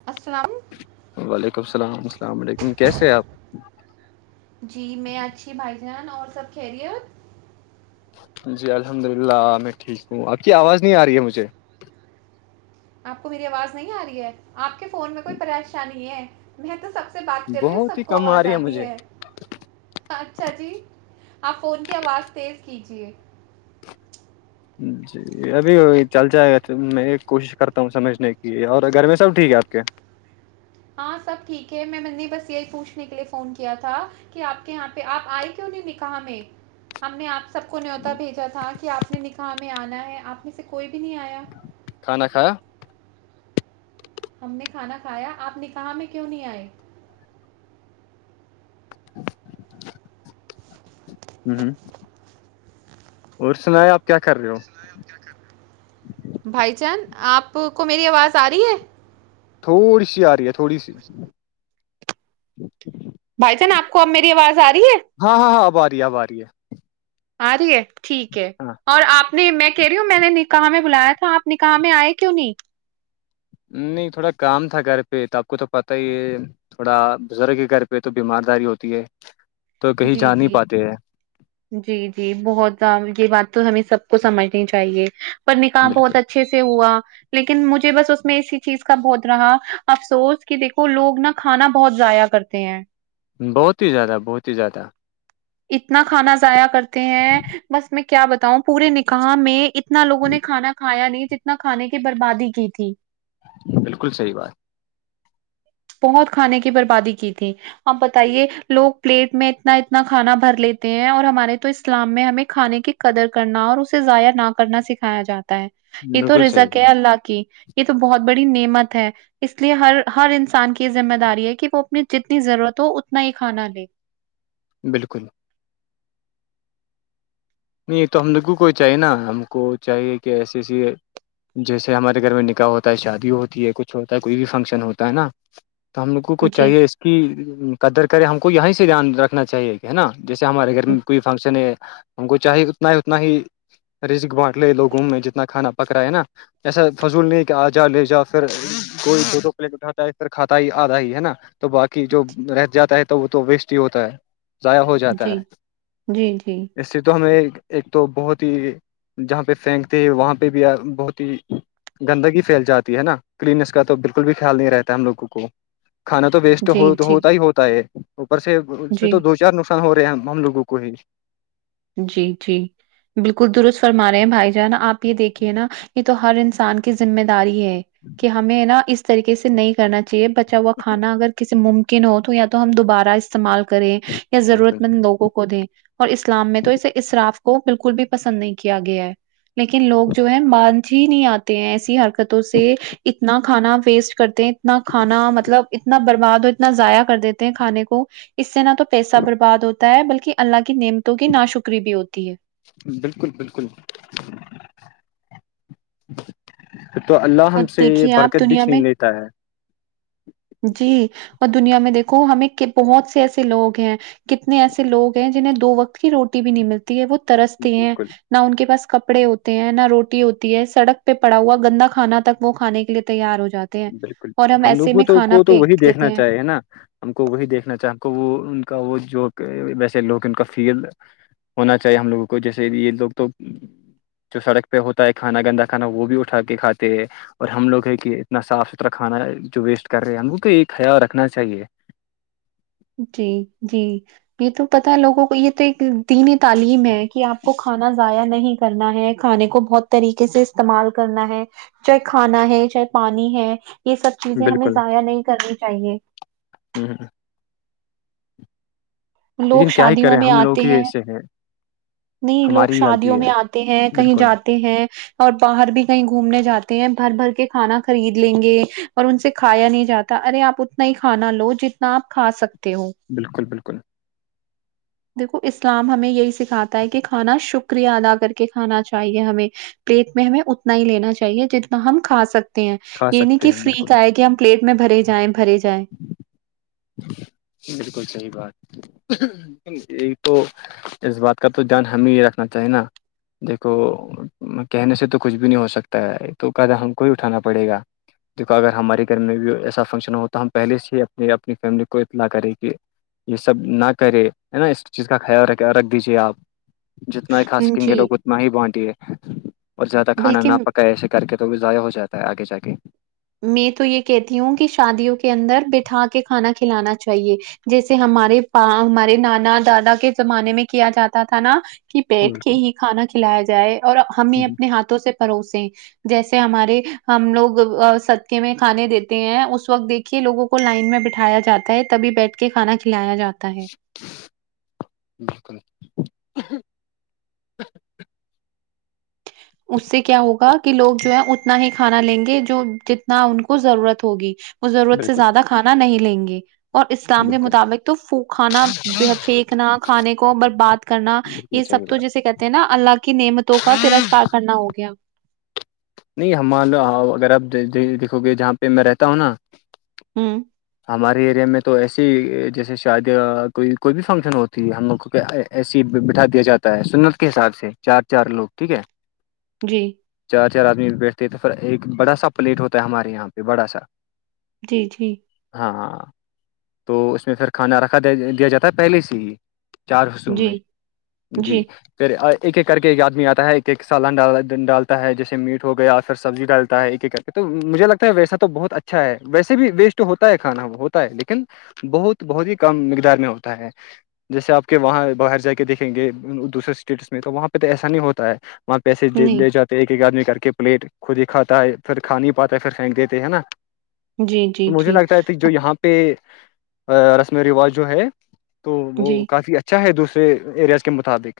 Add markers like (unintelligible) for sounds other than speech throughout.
(unintelligible) السلام علیکم کیسے ہیں اپ (unintelligible) جی میں اچھی بھائی جان اور سب کہ رہی ہے آپ (unintelligible) جی الحمد للہ میں ٹھیک ہوں آپ کی آواز نہیں آ رہی ہے مجھے آپ کو میری آواز نہیں آ رہی ہے آپ کے فون میں کوئی پریشانی ہے میں تو سب سے بات کر رہی ہوں بہت ہی سب کو کم آ آواز رہی آتی مجھے ہے اچھا جی آپ فون کی آواز تیز کیجیے ہوں جی (unintelligible) یہ ابھی چل جائے گا میں ایک کوشش کرتا ہوں سمجھنے کی اور گرمی سب ٹھیک ہے آپ کے (unintelligible) ہاں سب ٹھیک ہے میں میں نے بس یہی پوچھنے کے لیے فون کیا تھا کہ آپ کے یہاں پہ آپ آئے کیوں نہیں نکا میں (unintelligible) ہم نے آپ سب کو نیوتا بھیجا تھا کہ آپ نے ن کہا ہمیں آنا ہے آپ میں سے کوئی بھی نہیں آیا (unintelligible) تھانا کا (unintelligible) ہم نے کھانا کھایا آپ نے کہا میں کیوں نہیں آئے (unintelligible) ہوں ہ اور سنایں آپ کیا کر رہے ہو بھائی چان آپ کو میری آواز آ رہی ہے تھوڑی سی آ رہی ہے تھوڑی سی بھائی جان آپ کو اب میری آواز آ رہی ہے ہاں ہاں ہاں آباری ہے آباری ہے (unintelligible) آ رہی ہے ٹھیک ہے ہاں اور آپ نہیں میں کہ رہی ہوں میں نے نکا میں بلایا تھا آپ نکاح میں آئے کیوں نہیں نہیں تھوڑا کام تھا گھر پہ تو آپ کو تو پت ہی ہے (unintelligible) تھوڑا بزرگ کے گھر پہ تو بیمار داری ہوتی ہے تو کہیں جی جا نہیں جی پاتے ہیں جی جی بہت یہ بات تو ہمیں سب کو سمجھنی چاہیے پر نکح بہت بالکل اچھے سے ہوا لیکن مجھے بس اس میں اسی چیز کا بہت رہا افسوس کہ دیکھو لوگ نا کھانا بہت ضائع کرتے ہیں بہت ہی زیادہ بہت ہی زیادہ اتنا کھانا ضاع کرتے ہیں (unintelligible) بس میں کیا بتاؤں پورے نکاح میں اتنا لوگوں نے کھانا کھایا نہیں جتنا کھانے کی بربادی کی تھی بالکل صحی بات بہنت کھانے کی بربادی کی تھی (unintelligible) آپ بتائیے لوگ پلیٹ میں اتنا اتنا کھانا بھر لیتے ہیں اور ہمارے تو اسلام میں ہمیں کھانے کے قدر کرنا اور اسے ضائع نہ کرنا سکھایا جاتا ہے یہ تو بالکل صحیح رزک بات ہے اللہ کی یہ تو بہت بڑی نعمت ہے اس لیے ہر ہر ان سان کی یہ ذمہ داری ہے کہ وہ اپنی جتنی ضرورت ہو اتنا ہی کھانا لے (unintelligible) بالکل نہیں تو ہم لوگوں کو چاہیے نا ہم کو چاہیے کہ ایسی ایسی جیسے ہمارے گھر میں نکاح ہوتا ہے شادی ہوتی ہے کچھ ہوتا ہے کوئی بھی فنکشن ہوتا ہے نا تو ہم لوگوں کو جی چاہیے اس کی قدر کرے ہم کو یہیں سے دھیان رکھنا چاہیے ہے نا جیسے ہمارے گھر میں کوئی فنکشن ہے ہم کو چاہے اتنا ہی اتنا ہی رسک بانٹ لے لوگوں میں جتنا کھانا پک رہا ہے نا (unintelligible) ایسا فضول نہیں کہ آ جا لے جا پھر کوئی فوٹو پلک اٹھاتا ہے پھر کھاتا ہی آدا ہی ہے نا (unintelligible) تو باقی جو رہ جاتا ہے تو وہ تو ویسٹ ہی ہوتا ہے ضائع ہو جاتا جی ہے جی جی اس سے تو ہمیں ایک تو بہت ہی جہاں پہ پھینکتے ہیں وہاں پہ بھی بہت ہی گندگی پھیل جاتی ہے نا کلینس کا تو بالکل بھی خیال نہیں رہتا ہے ہم لوگوں کو کھانا تو ویسٹ جی جی ہوتا ہی ہوتا ہے اوپر سے اس میں جی تو دو چار نسخ ہو رہے ہیں ہم لوگوں کو ہی جی جی بالکل درست فرما رہے ہیں بھائی جانا آپ یہ دیکھیے نا یہ تو ہر انسان کی ذمہ داری ہے کہ ہمیں نا اس طریقے سے نہیں کرنا ج بچا ہوا کھانا اگر کسی ممکن ہو تو یا تو ہم دوبارہ استعمال کریں بالکل ضرورت مند لوگوں کوود ہیں اسلام میں تو اسے اراف کو بالکل بھی پسند نہیں کیا گیا ہے لیکن لوگ جو ہے ب جی نہیں آتے ہیں ایسی حرکتوں سے اتنا کھانا ویسٹ کرتے ہیں اتنا کھانا مطلب اتنا برباد ہو اتنا ضائع کر دیتے ہیں کھانے کو اس سے نہ تو پیسہ برباد ہوتا ہے بلکہ اللہ کی نعمتوں کی نا شکری بھی ہوتی ہے بالکل بالکل تو اللہ اور ہم سے یہ دیکھیے آپ برکت بھی دنیا میں چھین لیتا ہے (unintelligible) جی اور دنیا میں دیکو ہمیں بہت سے ایسے لوگ ہیں کتنے ایسے لوگ ہیں جنہیں دو وقت کی روٹی بھی نہیں ملتی ہے وہ ترستے ہیں بالکل نہ ان کے پاس کپڑے ہوتے ہیں نہ روٹی ہوتی ہے سڑک پہ پڑا ہوا گندا کھانا تک وہ کھانے کے لیے تیار ہو جاتا بالکل بالکل ہم لوگوں کو تو وہی دیتے دیکھنا ہیں چاہیے (unintelligible) نا ہم کو وہی دیکھنا چاہے ہم کو وہ ان کا وہ جو ویسے لوگ ان کا فیل (unintelligible) ہونا چاہیے ہم لوگوں کو جیسے یہ لوگ تو جو سڑک پہ ہوتا ہے کھانا گندا کھانا وہ بھی اٹھا کے کھاتے ہے اور ہم لوگ ہے کہ نہ صاف ستھرا کھانا جو ویسٹ کر رہے ہیں ہم کو کو ایک خیال رکھنا چاہیے جی جی یہ تو پتا ہے لوگوں کو یہ تو ایک دین تعلیم ہے کہ آپ کو کھانا ضائع نہیں کرنا ہے کھانے کو بہت طریقے سے استعمال کرنا ہے چاہے کھانا ہے چاہے پانی ہے یہ سب چیزیں ہمیں ضائع نہیں کرنی چاہیے ہ ہ (unintelligible) لوگ لیکن کیا ہی شادیوں کریں میں ہم آتے لوگ ہی ہیں ایسے نہیں لوگ ہماری ہی غلطی شادیوں ہے میں آتے ہیں کہیں بالکل جاتے ہیں اور باہر بھی کہیں گھومنے جاتے ہیں بھر بھر کے کھانا خرید لیں گے اور ان سے کھایا نہیں جاتا ارے آپ اتنا ہی کھانا لو جتنا آپ کھا سکتے ہو بالکل بالکل دیکھو اسلام ہمیں یہی سکھاتا ہے کہ کھانا شکریہ ادا کر کے کھانا چاہیے ہمیں پلیٹ میں ہمیں اتنا ہی لینا چاہیے جتنا ہم کھا سکتے ہیں کھا یہ نہیں سکتے کہ ہیں بالکل فرییک آئے کہ ہم پلیٹ میں بھرے جائیں بھرے جائیں بالکل صحیح بات یہ تو اس بات کا تو دھیان ہمیں یہ رکھنا چاہیے نا (unintelligible) دیکھو کہنے سے تو کچھ بھی نہیں ہو سکتا ہے تو قدہ ہم کو ہی اٹھانا پڑے گا د اگر ہمارے گھر میں بھی ایسا فنکشن ہو تو ہم پہلے سے ہی اپنی اپنی فیملی کو اطلاع کریں کہ یہ سب نہ کرے ہے نا اس چیز کا خیال رکھ رکھ دیجے آپ (unintelligible) جتنا ہی کھا سکیں گے جی لوگ اتنا ہی بانٹیے اور زیادہ کھانا نہ بالکل پکا سک (unintelligible) کر کے تو بھی ضائع ہو جاتا ہے آگے جا کے میں تو یہ کہتی ہوں کہ شادیوں کے اندر بٹھا کے کھانا کھلانا چاہیے جیسے ہمارے پ ہمارے نانا دادا کے زمانے میں کیا جاتا تھا نا کہ بیٹھ کے بالکل ہی کھانا کھلایا جائے اور ہمیں اپنے ہاتھ سے پروسے جیسے ہمارے ہم لوگ (unintelligible) سدکے میں کھانے دیتے ہیں اس وقت دیکھیے لووں کو لائن میں بٹھایا جاتا ہے تبھی بیٹھ کے کے کھانا کھلایا جاتا ہے بالکل (unintelligible) اس سے کیا ہوگا کہ لوگ جو ہے اتنا ہی کھانا لیں گے جو جتنا ان کو ضرورت ہوگی اس ضرورت سے بالکل زیادہ کھانا نہیں لیں گے اور اسلام کے بالکل مطابق تو کھانا پھینکنا کھانے کو برباد کرنا بالکل یہ سب صحیح تو بات جیسے کہتے ہیں نا اللہ کی نعمتوں کا ترسکار کرنا ہو گیا نہیں ہمان لو اگر آپ دیکھو گے جہاں پہ میں رہتا ہوں نا ہوں ہمارے ایریا میں تو ایسی جیسے شادی کوئی کوئی بھی فنکشن ہوتی ہے ہم لوگ کو کہ ایسی ہی بٹھا دیا جاتا ہے سنت کے حساب سے چار چار لوگ ٹھیک ہے جی چار چار آدمی بیٹھتے تو پھر ایک بڑا سا پلیٹ ہوتا ہے ہمارے یہاں پہ بڑا سا جی جی ہاں ہاں تو اس میں پھر کھانا رکھا دیا جاتا ہے پہلے سے ہی چار حصو جی میں جی پھر ایک ایک کر کے ایک آدمی آتا ہے ایک ایک سالنال ڈالتا ہے جس میٹ ہو گیا پھر سبزی ڈالتا ہے یہ کرتے تو مجھے لگتا ہے ویسا تو بہت اچھا ہے ویسے بھی ویسٹ تو ہوتا ہے کھانا وہ ہوتا ہے لیکن بہت بہت ہی کم مقدار میں ہوتا ہے جیسے آپ کے وہاں باہر جا کے دیکھیں گے دوسرے اسٹیٹس میں تو وہاں پہ تو ایسا نہیں ہوتا ہے وہاں پیسے نہیں لے جاتے ایک ایک آدمی کر کے پلیٹ خود ہی کھاتا ہے پھر کھا نہیں پاتا ہے پھر پھینک دیتے ہے نا جی تو جی مجھے جی لگتا ہے کہ جو ہاں، یہاں پہ پہ رسم و رواج جو ہے تو وہ جی کافی اچھا چاہے دوسرے ایریاز کے مطابق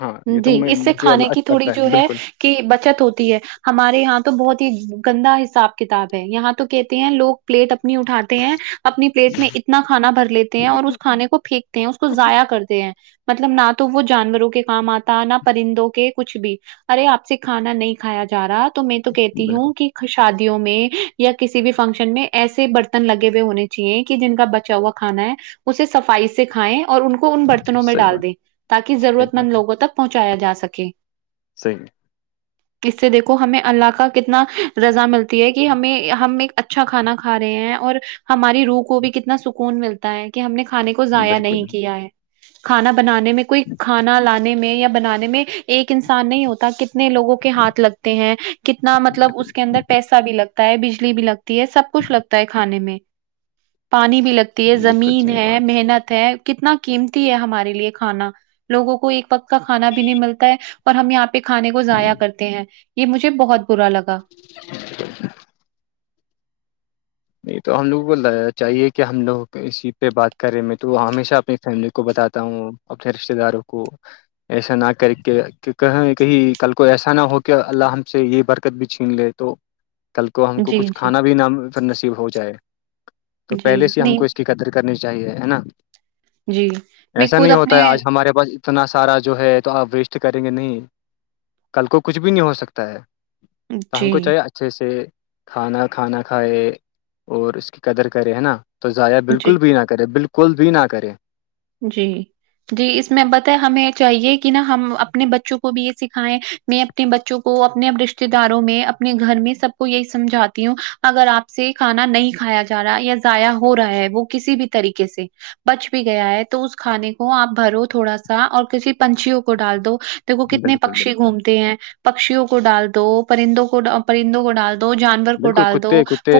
ہاں یہ جی تو میں اس سے مجھے کھانے کی اچھا تھوڑی لگتا جو ہے بالکل کہ بچت ہوتی ہے ہمارے یہاں تو بہت ہی گندا حساب کتاب ہے یہاں تو کہتے ہیں لوگ پلیٹ اپنی اٹاتے ہیں اپنی پلیٹ میں اتنا کھانا بھر لیتے ہیں اور اس کھانے کو پھینک اس کو ضائع کرتے ہیں مطلب نہ تو وہ جانوروں کے کام آتا نہ پرندوں کے کچھ بھی ارے آپ سے کھانا نہیں کھایا جا رہا تو میں تو کہتی بالکل ہوں کہ شادیوں میں یا کسی بھی فنکشن میں ایسے برتن لگے ہوئے ہونے چاہیے کہ جن کا بچا ہوا کھانا ہے اسے سفائی سے کھائےیں اور ان کو ان برتنوں میں صحیح ڈال بات دیں تاکہ ہے صحیح ضرورت بات مند لوگوں تک پہنچایا جا سکے صحی اس سے دیکھو ہمیں اللہ کا کتنا رزا ملتی ہے کہ ہمیں ہم ایک ا اچھا کھانا کھا رہے ہیں اور ہماری روح کو بھی کتنا سکون ملتا ہے کہ ہم نے کھانے کو ضائع بالکل نہیں کیا ہے کھانا بنانے میں کوئی ک لانے میں یا بنانے میں ایک انسان نہیں ہوتا کہ کتنے لوگوں کے ہاتھ لگتے ہیں کتنا مطلب اس کے اندر پیسہ بھی لگتا ہے بجلی بھی لگتی ہے سب کچھ لگتا ہے کھانے میں پانی بھی لگتا بالکل زمین صحیح ہے بات محنت ہے کتنا قیمتی ہے ہمارے لیے کھانا لوگوں کو ایک پقت کا کھانا بھی نہیں ملتا ہے اور ہم یہاں پہ کھانے کو ضائیا کرتے ہیں یہ مجھے بہت برا لگا (unintelligible) نہیں تو ہم لوگوں کو چاہیے کہ ہم لوگ اسسی پہ بات کریں میں تو ہمیشہ اپنی فیملی کو بتاتا ہوں اپنے رشتے داروں کو ایسا نہ کر کے کہ کہیں کل کو ایسا نہ ہو کہ اللہ ہم سے یہ بر کت بھی چھین لے تو کل کو ہم کو جی کچھ جی کھانا بھی نہ نصیب ہو جائے تو جی پہلے سے ہم کو نہیں اس کی قدر کرنی چاہیے ہے نا جی میں ایسا خود نہیں ہوتا اپنے ہے آج ہمارے پاس اتنا سارا جو ہے تو آپ ویسٹ کریں گے نہیں کل کو کچھ بھی نہیں ہو سکتا ہے تو ہم جی کو چاہیے اچھے سے کھانا کھانا کھائے اور اس کی قدر کرے ہے نا تو ضائع جی بالکل بھی نہ کرے بالکل بھی نہ کرے جی جی اس میں بتیں ہمیں چاہیے کہ نا ہم اپنے بچوں کو بھی یہ سکھائیں میں اپنے بچوں کو اپنے رشتے داروں میں اپنے گھر میں سب کو یہی سمجھاتی ہوں اگر آپ سے کھانا نہیں کھایا جا رہا ہے یا ضائع ہو رہا ہے وہ کسی بھی طریقے سے بچ بھی گیا ہے تو اس کھانے کو آپ بھرو تھوڑا سا اور کسی پنچھیوں کو ڈال دو دیکو کتنے بالکل پکشی بالکل گھومتے ہیں پکشیوں کو ڈال دو پرندوں کو پرندوں کو ڈال دو جان بالکل کتے کتے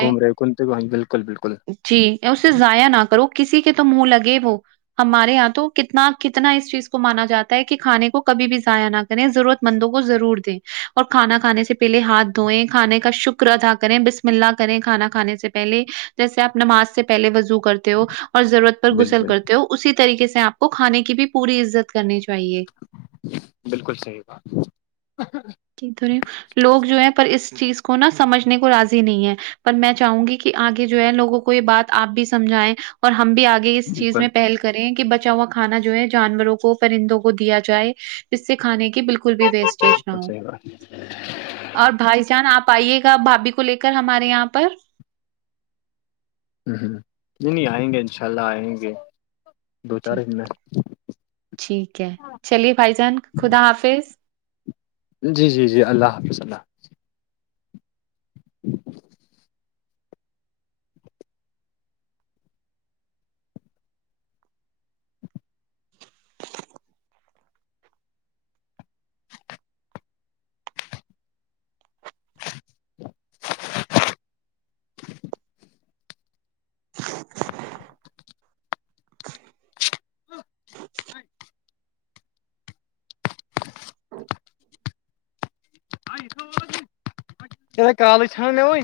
گھوم رہے کنتے گ بالکل بالکل جی یا اسے ضائع نہ کرو کسی کے تو منہ لگے وہ ہمارے یہاں تو کتنا کتنا اس چیز کو مانا جاتا ہے کہ کھانے کو کبھی بھی ضائع نہ ضرورت مندوں کو ضرور دیں اور کھانا کھے سے پہلے ہاتھ دھوئیں کھانے کا شکر ادا کریں بسپ ملا کریں کھانا کھانے سے پہلے جیسے آپ نماز سے پہلے وضوع کرتے ہو اور ضرورت پر گسل بالکل کرتے ہو اسی طریقے سے آپ کو کھانے کی بھی پوری عزت کرنی چاہیے بالکل صحی بات تو لوگ جو ہے پر اس چیز کو نا سمجھنے کو راضی نہیں ہے پر میں چاہوں گی کہ آگے جو ہے لوگوں کو یہ بات آپ بھی سمجھائیں اور ہم بھی آگے اس چیز بالکل میں پہل کر کریں کہ بچا ہوا کھانا جو ہے جانوروں کو پرندوں کو دیا جائے جس سے کھانے کی بالکل بالکل بھی ویسٹیج نہ ہو ہاں اور بھائی جان آپ آئیے گا بھابھی کو لے کر ہمارے یہاں پر ہ ہ نہیں نہیں آئیں گے ان شاء اللہ آئیں گے دو چار جی د میں ٹھیک ہے چلیے بھائی جان خدا حافظ جی جی جی اللہ حافظ اللہ (unintelligible) (unintelligible) کالج چان میں وہ